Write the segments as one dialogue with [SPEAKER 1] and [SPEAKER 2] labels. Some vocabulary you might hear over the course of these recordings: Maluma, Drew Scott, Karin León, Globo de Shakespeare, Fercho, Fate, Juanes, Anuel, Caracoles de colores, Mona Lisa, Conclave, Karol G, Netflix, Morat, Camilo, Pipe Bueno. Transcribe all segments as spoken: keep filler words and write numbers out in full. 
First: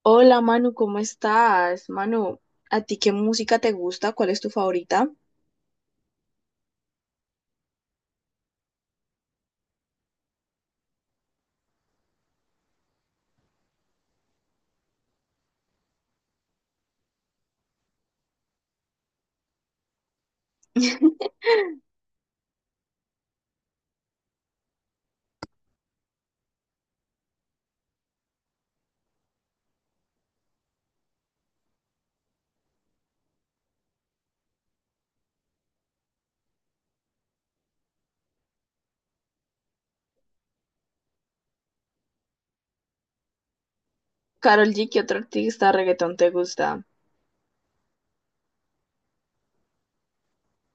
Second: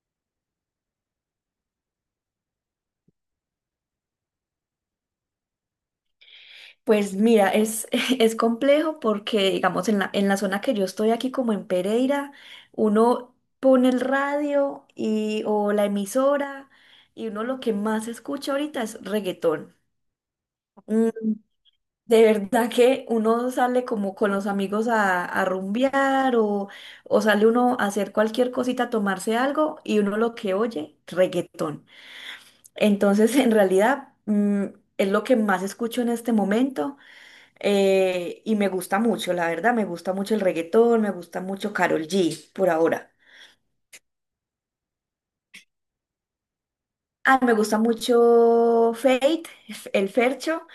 [SPEAKER 1] Hola Manu, ¿cómo estás? Manu, ¿a ti qué música te gusta? ¿Cuál es tu favorita?
[SPEAKER 2] Pues mira, es, es complejo porque, digamos, en la, en la zona que yo estoy aquí, como en Pereira, uno pone el radio y, o la emisora y uno lo que más escucha ahorita es reggaetón. Mm, De verdad que uno sale como con los amigos a, a rumbear o, o sale uno a hacer cualquier cosita, a tomarse algo y uno lo que oye, reggaetón. Entonces, en realidad, mm, es lo que más escucho en este momento, eh, y me gusta mucho, la verdad, me gusta mucho el reggaetón, me gusta mucho Karol G por ahora.
[SPEAKER 1] Karol G, ¿qué otro artista de reggaetón te gusta?
[SPEAKER 2] Ah, me gusta mucho Fate, el Fercho,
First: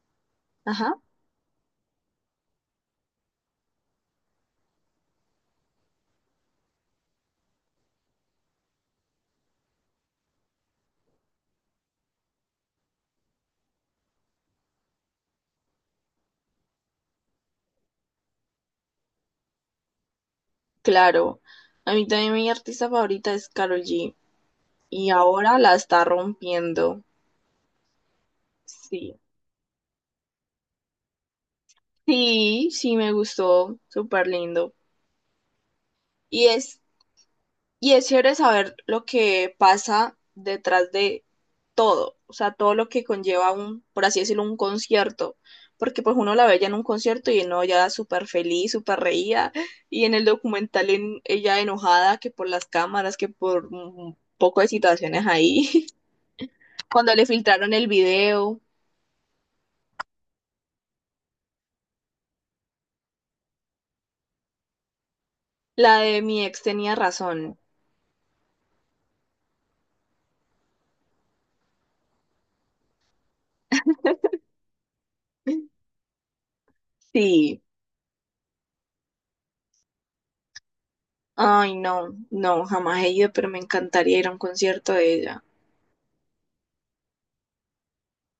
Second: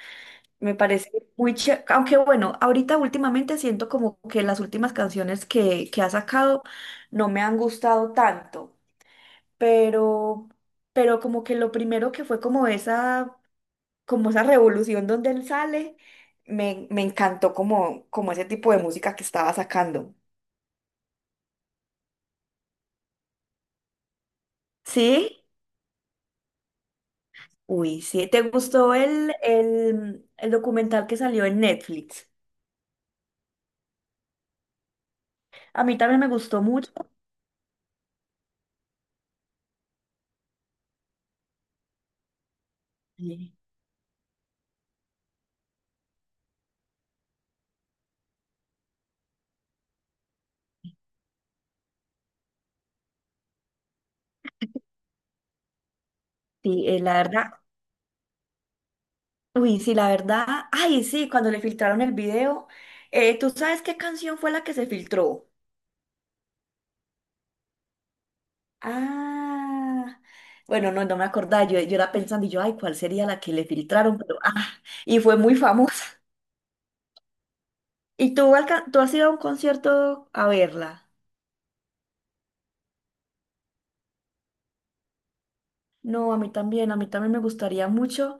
[SPEAKER 2] me
[SPEAKER 1] Ajá,
[SPEAKER 2] parece muy chévere, aunque bueno, ahorita últimamente siento como que las últimas canciones que, que ha sacado no me han gustado tanto, pero, pero como que lo primero que fue como esa, como esa revolución donde él sale, me, me encantó como, como ese tipo de música que estaba sacando.
[SPEAKER 1] claro. A mí también mi artista favorita es Karol G y
[SPEAKER 2] ¿Sí?
[SPEAKER 1] ahora la está rompiendo.
[SPEAKER 2] Uy, sí. ¿Te gustó
[SPEAKER 1] Sí.
[SPEAKER 2] el, el, el documental que salió en Netflix?
[SPEAKER 1] Sí, sí me gustó, súper lindo.
[SPEAKER 2] A mí también me
[SPEAKER 1] Y
[SPEAKER 2] gustó
[SPEAKER 1] es
[SPEAKER 2] mucho.
[SPEAKER 1] Y es chévere saber lo que pasa detrás de todo, o sea, todo lo que conlleva
[SPEAKER 2] Sí,
[SPEAKER 1] un, por así decirlo, un concierto, porque pues uno la ve ya en un concierto y no, ya súper feliz, súper reía, y en el documental en- ella enojada que por las cámaras, que por un poco de situaciones ahí,
[SPEAKER 2] sí, eh, la
[SPEAKER 1] cuando le
[SPEAKER 2] verdad.
[SPEAKER 1] filtraron el video,
[SPEAKER 2] Uy, sí, la verdad. Ay, sí, cuando le filtraron el video. Eh, ¿tú sabes qué canción fue la que se filtró?
[SPEAKER 1] la de mi ex tenía razón.
[SPEAKER 2] Ah, bueno, no, no me acordaba. Yo, yo era pensando, y yo, ay, ¿cuál sería la que le filtraron? Pero, ah, y fue muy famosa.
[SPEAKER 1] Sí,
[SPEAKER 2] ¿Y tú, alca- tú has ido a un concierto a verla?
[SPEAKER 1] ay no, no, jamás he ido, pero me encantaría ir a un concierto de ella.
[SPEAKER 2] No, a mí también, a mí también me gustaría mucho.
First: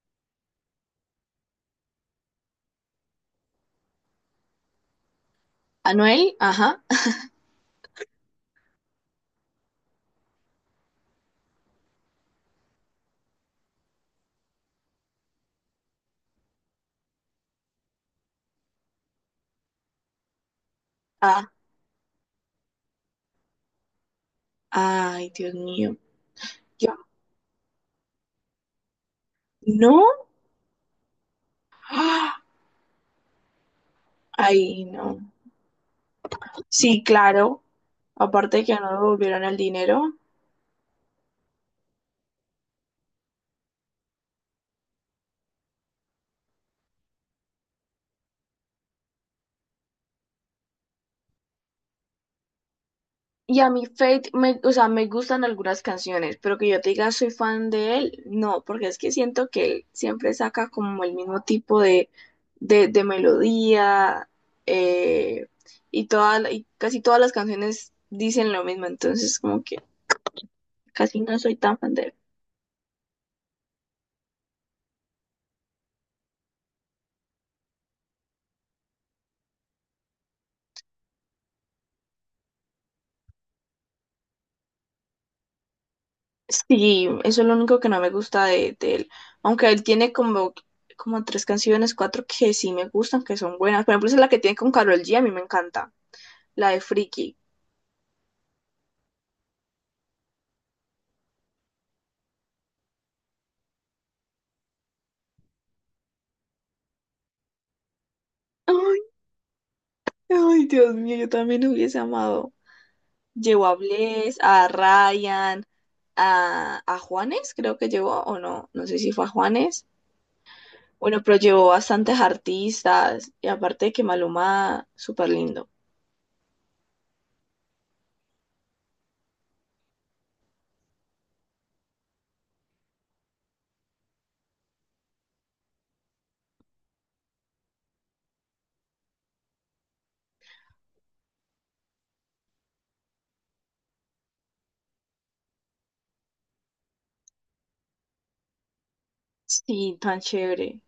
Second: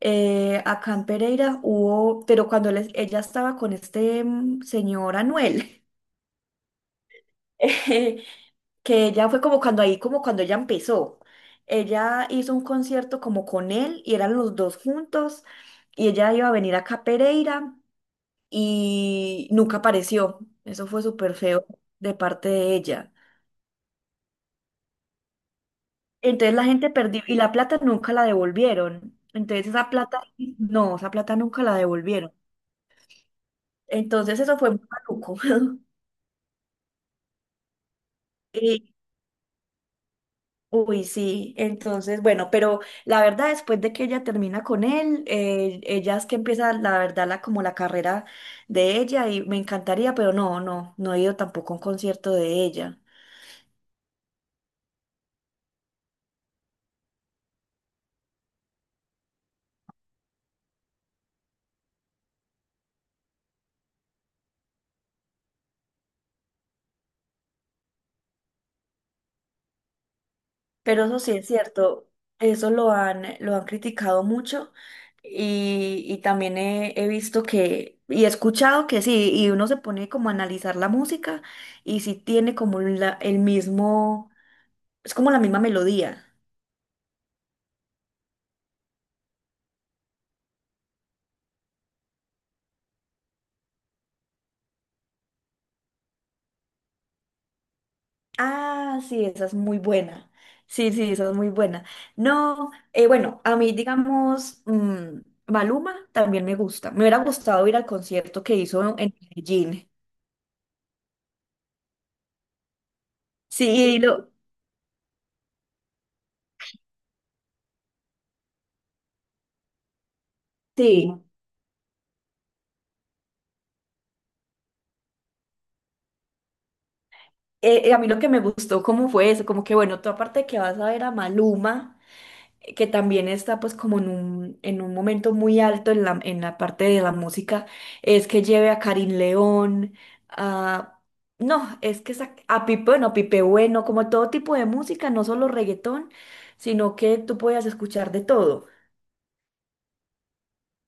[SPEAKER 2] Eh, acá en Pereira hubo, pero cuando él es- ella estaba con este mm, señor Anuel,
[SPEAKER 1] Anuel, ajá.
[SPEAKER 2] eh, que ella fue como cuando ahí, como cuando ella empezó. Ella hizo un concierto como con él y eran los dos juntos y ella iba a venir acá a Pereira y nunca apareció. Eso fue súper feo de parte de ella.
[SPEAKER 1] Ay, Dios mío.
[SPEAKER 2] Entonces la gente
[SPEAKER 1] Yo,
[SPEAKER 2] perdió y la plata nunca la devolvieron. Entonces esa
[SPEAKER 1] ¿no?
[SPEAKER 2] plata, no, esa plata nunca la devolvieron.
[SPEAKER 1] ¡Ah!
[SPEAKER 2] Entonces eso fue muy
[SPEAKER 1] Ay, no.
[SPEAKER 2] maluco.
[SPEAKER 1] Sí, claro. Aparte que no me
[SPEAKER 2] Y,
[SPEAKER 1] devolvieron el dinero.
[SPEAKER 2] uy, sí, entonces, bueno, pero la verdad, después de que ella termina con él, eh, ella es que empieza, la verdad, la, como la carrera de ella y me encantaría, pero no, no, no he ido tampoco a un concierto de ella.
[SPEAKER 1] Y a mí Fate, me, o sea, me gustan algunas canciones, pero que yo te diga soy fan de él, no, porque es que siento que él siempre saca como el mismo tipo de, de, de melodía, eh, y, toda, y casi todas las canciones dicen lo mismo, entonces como que
[SPEAKER 2] Pero eso
[SPEAKER 1] casi
[SPEAKER 2] sí
[SPEAKER 1] no
[SPEAKER 2] es
[SPEAKER 1] soy tan fan de
[SPEAKER 2] cierto,
[SPEAKER 1] él.
[SPEAKER 2] eso lo han, lo han criticado mucho y, y también he, he visto que, y he escuchado que sí, y uno se pone como a analizar la música y sí tiene como la- el mismo, es como la misma melodía.
[SPEAKER 1] Sí, eso es lo único que no me gusta de, de él. Aunque él tiene como, como tres canciones, cuatro que sí me gustan, que son buenas. Por ejemplo, esa es la que tiene con Karol G, a mí me encanta. La de Friki.
[SPEAKER 2] Ah, sí, esa es muy buena. Sí, sí, esa es muy buena. No, eh, bueno, a mí digamos, mm, Maluma también me gusta. Me hubiera gustado ir al concierto que hizo
[SPEAKER 1] Ay,
[SPEAKER 2] en Medellín.
[SPEAKER 1] ay, Dios mío, yo también hubiese amado. Llevó a
[SPEAKER 2] Sí, lo,
[SPEAKER 1] Bless, a Ryan, a, a Juanes, creo que llevó, o no, no sé si fue a Juanes. Bueno,
[SPEAKER 2] sí.
[SPEAKER 1] pero llevó bastantes artistas. Y aparte de que Maluma, súper lindo.
[SPEAKER 2] eh, eh, a mí lo que me gustó cómo fue eso, como que bueno, tú aparte de que vas a ver a Maluma, eh, que también está pues como en un, en un momento muy alto en la, en la parte de la música, es que lleve a Karin León, a... No, es que esa- a Pipe, bueno, Pipe Bueno, como todo tipo de música, no solo reggaetón, sino que tú podías escuchar de todo.
[SPEAKER 1] Sí, tan chévere.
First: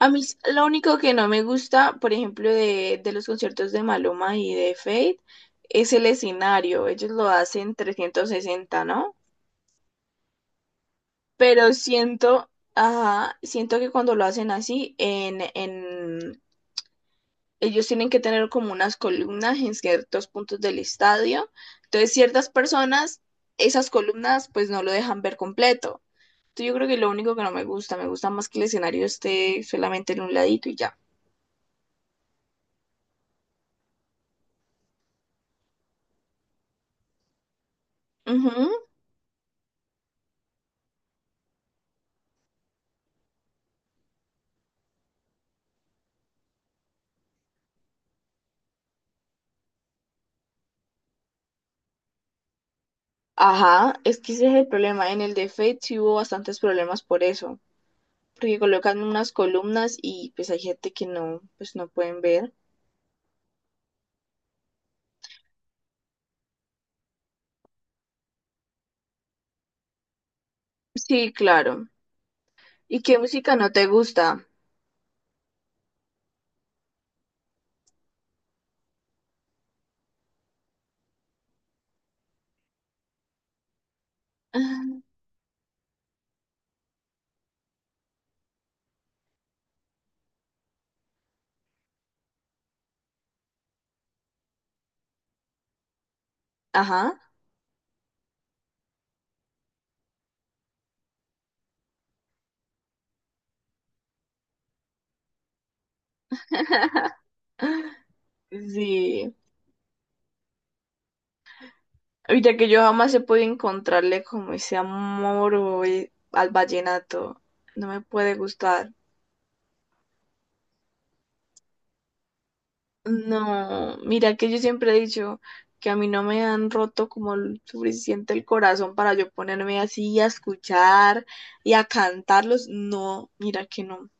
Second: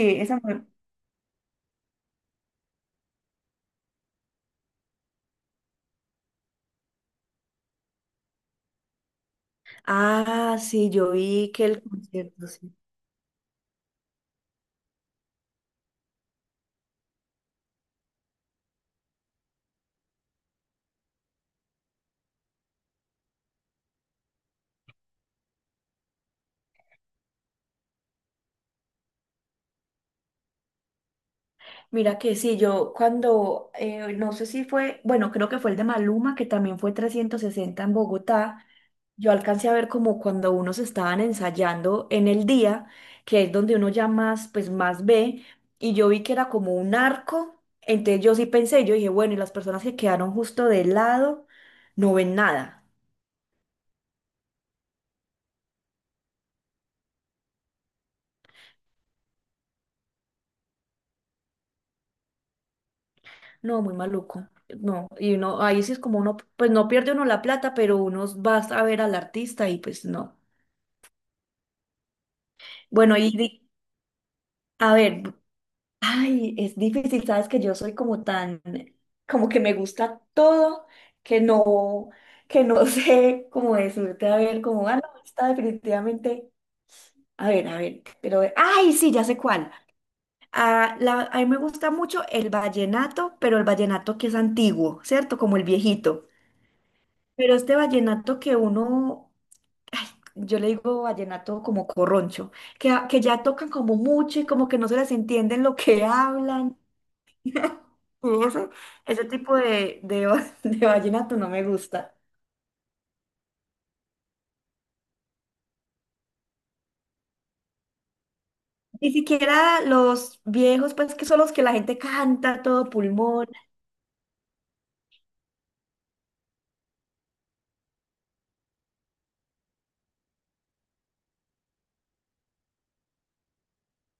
[SPEAKER 1] A mí s-
[SPEAKER 2] esa...
[SPEAKER 1] lo
[SPEAKER 2] me-
[SPEAKER 1] único que no me gusta, por ejemplo, de, de los conciertos de Maluma y de Fate, es el escenario. Ellos lo hacen trescientos sesenta, ¿no?
[SPEAKER 2] Ah, sí, yo vi que
[SPEAKER 1] Pero
[SPEAKER 2] el concierto,
[SPEAKER 1] siento,
[SPEAKER 2] sí.
[SPEAKER 1] ajá, siento que cuando lo hacen así, en, en, ellos tienen que tener como unas columnas en ciertos puntos del estadio. Entonces, ciertas personas, esas columnas, pues no lo dejan ver completo. Entonces, yo creo que lo único que no me gusta, me gusta más que el escenario esté solamente en un ladito y ya.
[SPEAKER 2] Mira que sí, yo cuando, eh, no sé si fue, bueno, creo que fue el de Maluma, que también fue trescientos sesenta en Bogotá, yo alcancé a ver como cuando unos estaban ensayando en el día, que es donde uno ya más, pues más ve, y yo vi que era como un arco, entonces yo sí pensé, yo dije, bueno, y las personas que quedaron justo del lado no ven nada,
[SPEAKER 1] Ajá, es que ese es el problema. En el de Fate sí hubo bastantes problemas por eso, porque colocan unas columnas y pues hay gente que no, pues no pueden ver.
[SPEAKER 2] no, muy maluco, no, y uno, ahí sí es como uno, pues no pierde uno la plata, pero uno va a ver al artista y pues no.
[SPEAKER 1] Sí, claro. ¿Y
[SPEAKER 2] Bueno,
[SPEAKER 1] qué
[SPEAKER 2] y
[SPEAKER 1] música
[SPEAKER 2] di-
[SPEAKER 1] no te gusta?
[SPEAKER 2] a ver. Ay, es difícil, sabes que yo soy como tan, como que me gusta todo, que no, que no sé cómo decirte, a ver, como, ah, no, está definitivamente, a ver, a ver, pero, ay, sí, ya sé cuál. Ah, la- a mí me gusta mucho el vallenato, pero el vallenato que es antiguo, ¿cierto? Como el viejito.
[SPEAKER 1] Ajá.
[SPEAKER 2] Pero este vallenato que uno, ay, yo le digo vallenato como corroncho, que, que ya tocan como mucho y como que no se les entiende lo que hablan. Y eso, ese
[SPEAKER 1] Sí.
[SPEAKER 2] tipo de, de, va- de vallenato no me gusta.
[SPEAKER 1] Ahorita que yo jamás he podido encontrarle como ese amor o e- al vallenato. No me puede gustar.
[SPEAKER 2] Ni siquiera los viejos, pues que son los que la gente canta a todo pulmón.
[SPEAKER 1] No, mira que yo siempre he dicho que a mí no me han roto como el suficiente el corazón para yo ponerme así a escuchar y a cantarlos. No, mira que no,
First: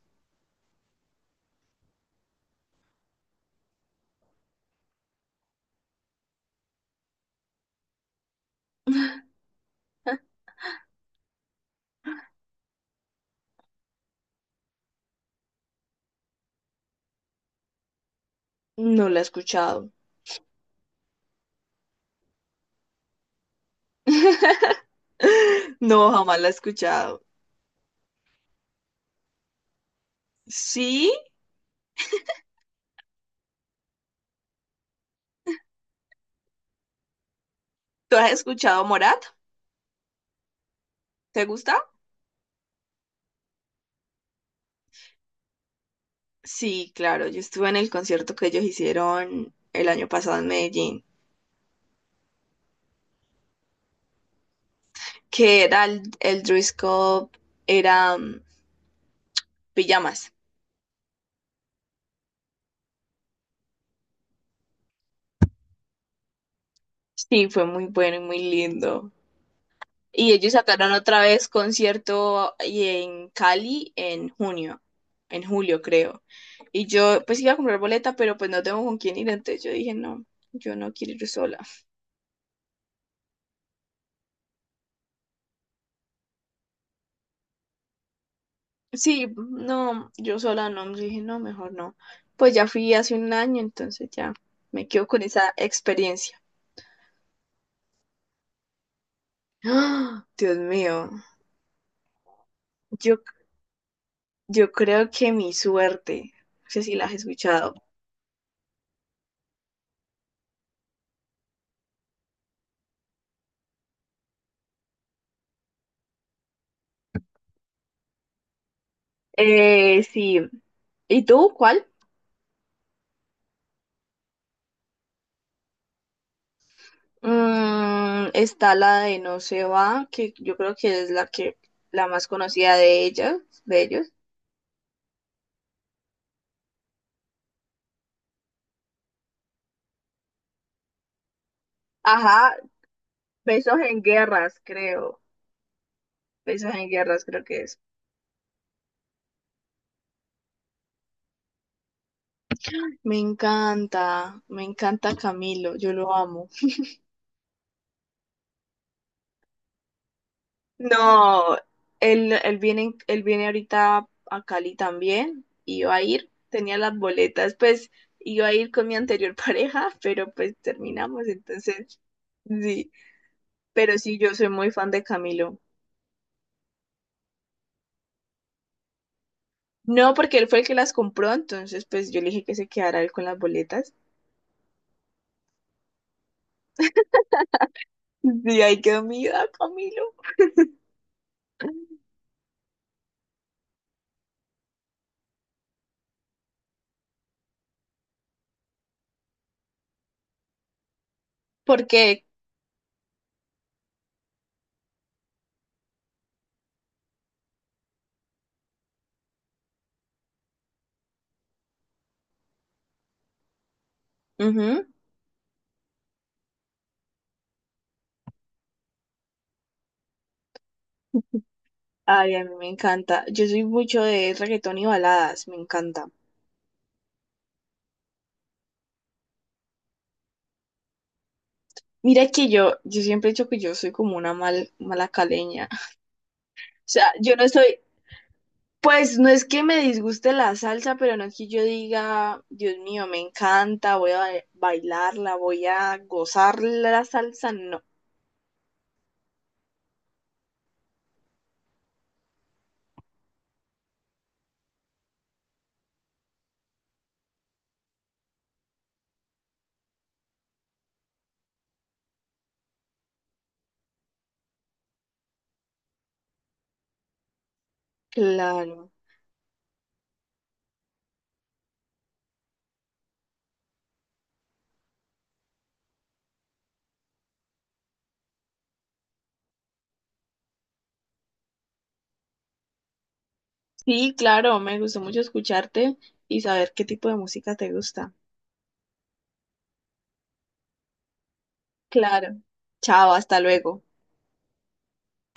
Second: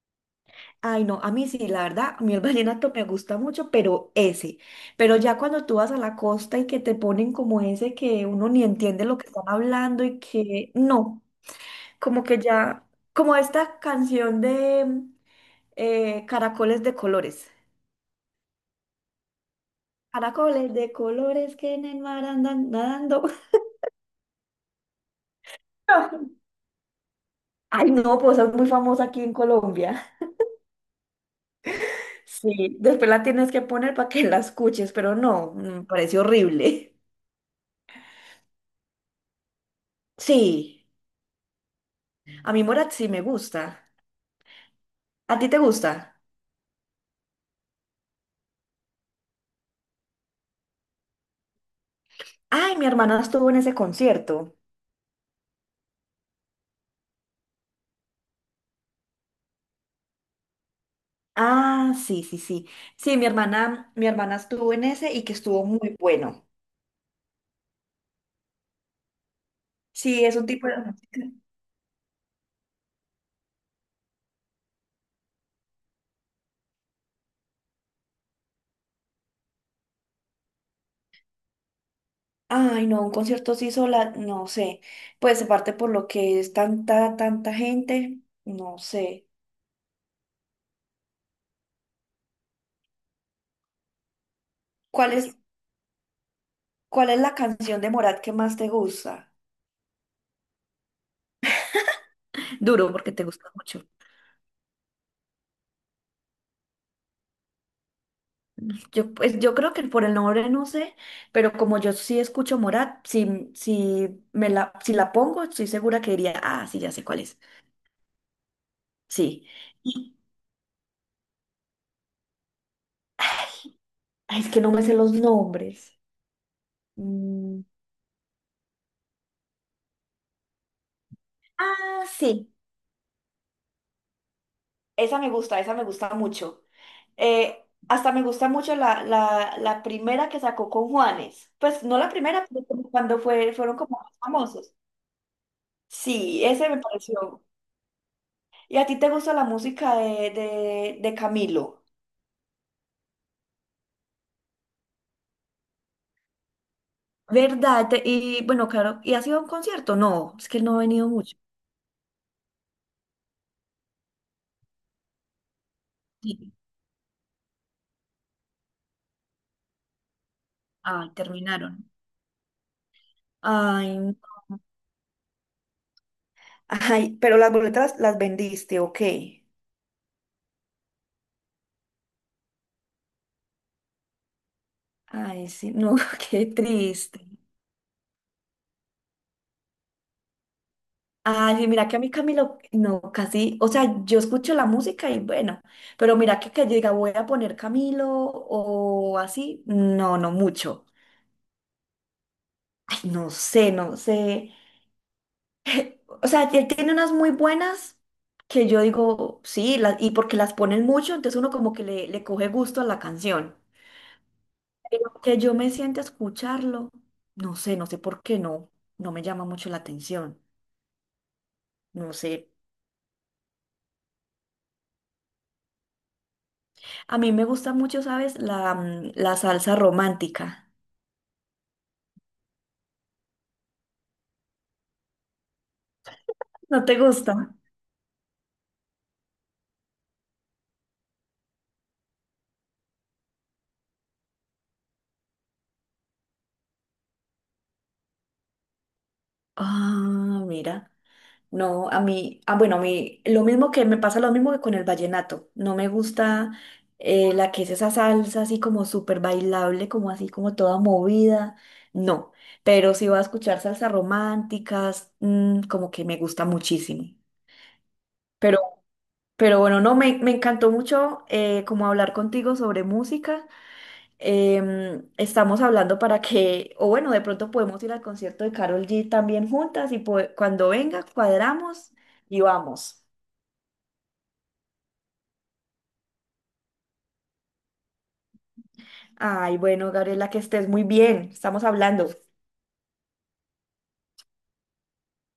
[SPEAKER 2] Ay, no, a mí sí, la verdad, a mí el vallenato me gusta mucho, pero ese. Pero ya cuando tú vas a la costa y que te ponen como ese que uno ni entiende lo que están hablando y que no, como que ya, como esta canción de eh, Caracoles de colores.
[SPEAKER 1] no la he escuchado.
[SPEAKER 2] Caracoles de colores que en el mar andan nadando.
[SPEAKER 1] No, jamás la he escuchado.
[SPEAKER 2] Ay, no, pues es muy famosa aquí en Colombia.
[SPEAKER 1] Sí,
[SPEAKER 2] Sí, después la tienes que poner para que la escuches, pero no, me parece horrible.
[SPEAKER 1] ¿tú has escuchado Morat?
[SPEAKER 2] Sí,
[SPEAKER 1] ¿Te gusta?
[SPEAKER 2] a mí Morat sí me gusta. ¿A ti te gusta?
[SPEAKER 1] Sí, claro, yo estuve en el concierto que ellos hicieron el año pasado en Medellín,
[SPEAKER 2] Ay, mi hermana estuvo en ese concierto.
[SPEAKER 1] que era el, el Drew Scott, era mm, Pijamas.
[SPEAKER 2] Ah, sí, sí, sí. Sí, mi hermana, mi hermana estuvo en ese y que estuvo muy bueno.
[SPEAKER 1] Sí, fue muy bueno y muy lindo.
[SPEAKER 2] Sí,
[SPEAKER 1] Y
[SPEAKER 2] es un
[SPEAKER 1] ellos
[SPEAKER 2] tipo de
[SPEAKER 1] sacaron otra
[SPEAKER 2] música.
[SPEAKER 1] vez concierto y en Cali en junio, en julio creo. Y yo pues iba a comprar boleta, pero pues no tengo con quién ir, entonces yo dije, no, yo no quiero ir sola.
[SPEAKER 2] Ay, no, un concierto así sola, no sé. Pues aparte por lo que es tanta, tanta gente, no
[SPEAKER 1] Sí,
[SPEAKER 2] sé.
[SPEAKER 1] no, yo sola no, yo dije, no, mejor no. Pues ya fui hace un año, entonces ya me quedo
[SPEAKER 2] ¿Cuál
[SPEAKER 1] con
[SPEAKER 2] es?
[SPEAKER 1] esa experiencia.
[SPEAKER 2] ¿Cuál es la canción de Morat que más te gusta?
[SPEAKER 1] ¡Ah! Dios mío,
[SPEAKER 2] Duro, porque
[SPEAKER 1] yo,
[SPEAKER 2] te gusta mucho.
[SPEAKER 1] yo creo que mi suerte, no sé si la has escuchado.
[SPEAKER 2] Yo, pues, yo creo que por el nombre no sé, pero como yo sí escucho Morat, si, si, me la, si la pongo, estoy segura que diría, ah, sí, ya sé cuál es. Sí.
[SPEAKER 1] Eh,
[SPEAKER 2] Y,
[SPEAKER 1] sí. ¿Y tú cuál?
[SPEAKER 2] ay, es que no me sé los nombres. Mm,
[SPEAKER 1] Mm, está la de No se va, que yo creo que es la que
[SPEAKER 2] Ah,
[SPEAKER 1] la más
[SPEAKER 2] sí.
[SPEAKER 1] conocida de ellas, de ellos.
[SPEAKER 2] Esa me gusta, esa me gusta mucho. Eh, hasta me gusta mucho la, la, la primera que sacó con Juanes. Pues no la primera,
[SPEAKER 1] Ajá,
[SPEAKER 2] pero como cuando fue, fueron
[SPEAKER 1] Besos
[SPEAKER 2] como
[SPEAKER 1] en
[SPEAKER 2] más
[SPEAKER 1] Guerras,
[SPEAKER 2] famosos.
[SPEAKER 1] creo.
[SPEAKER 2] Sí, ese
[SPEAKER 1] Besos
[SPEAKER 2] me
[SPEAKER 1] en Guerras, creo
[SPEAKER 2] pareció.
[SPEAKER 1] que es.
[SPEAKER 2] ¿Y a ti te gusta la música de, de, de Camilo?
[SPEAKER 1] Me encanta, me encanta Camilo, yo lo amo.
[SPEAKER 2] ¿Verdad? Te- Y bueno, claro, ¿y ha sido un concierto? No, es que no he venido mucho.
[SPEAKER 1] No, él, él viene, él viene ahorita a Cali también, iba a ir,
[SPEAKER 2] Sí.
[SPEAKER 1] tenía las boletas, pues iba a ir con mi anterior pareja, pero pues
[SPEAKER 2] Ay,
[SPEAKER 1] terminamos,
[SPEAKER 2] terminaron.
[SPEAKER 1] entonces, sí, pero
[SPEAKER 2] Ay, no.
[SPEAKER 1] sí, yo soy muy fan de Camilo.
[SPEAKER 2] Ay, pero las boletas las vendiste, ok.
[SPEAKER 1] No, porque él fue el que las compró, entonces pues yo le dije que se quedara él con las boletas.
[SPEAKER 2] Ay, sí, no, qué triste.
[SPEAKER 1] Y ahí quedó mi vida, Camilo.
[SPEAKER 2] Ay, sí, mira que a mí Camilo, no, casi, o sea, yo escucho la música y bueno, pero mira que que, yo diga voy a poner Camilo o así, no, no mucho.
[SPEAKER 1] Porque,
[SPEAKER 2] Ay, no sé, no sé. O sea, él tiene unas muy buenas que yo digo, sí, las- y porque las ponen mucho, entonces uno como que le, le coge gusto a la canción.
[SPEAKER 1] ujú,
[SPEAKER 2] Pero que yo me siente a escucharlo, no sé, no sé por qué no, no me llama mucho la atención, no
[SPEAKER 1] ay, a mí
[SPEAKER 2] sé.
[SPEAKER 1] me encanta. Yo soy mucho de reggaetón y baladas, me encanta.
[SPEAKER 2] A mí me gusta mucho, ¿sabes? La, mm, la salsa romántica.
[SPEAKER 1] Mira que yo, yo siempre he dicho que yo soy como una mal, mala caleña.
[SPEAKER 2] ¿No
[SPEAKER 1] O
[SPEAKER 2] te
[SPEAKER 1] sea, yo no
[SPEAKER 2] gusta?
[SPEAKER 1] estoy, pues no es que me disguste la salsa, pero no es que yo diga, Dios mío, me encanta, voy a ba- bailarla, voy a gozar la salsa. No,
[SPEAKER 2] Ah, mira. No, a mí, ah, bueno, a mí, lo mismo que me pasa lo mismo que con el vallenato. No me gusta eh, la que es esa salsa así como súper bailable, como así como toda movida. No, pero si va a escuchar salsas románticas, mm, como que me gusta muchísimo. Pero,
[SPEAKER 1] claro.
[SPEAKER 2] pero bueno, no, me, me encantó mucho eh, como hablar contigo sobre música. Em, estamos hablando para que, o bueno, de pronto podemos ir al concierto de Carol G también juntas y po- cuando venga, cuadramos y vamos.
[SPEAKER 1] Sí, claro, me gustó mucho escucharte y saber qué tipo de música te gusta.
[SPEAKER 2] Ay, bueno, Gabriela, que estés muy bien. Estamos hablando.
[SPEAKER 1] Claro. Chao, hasta luego.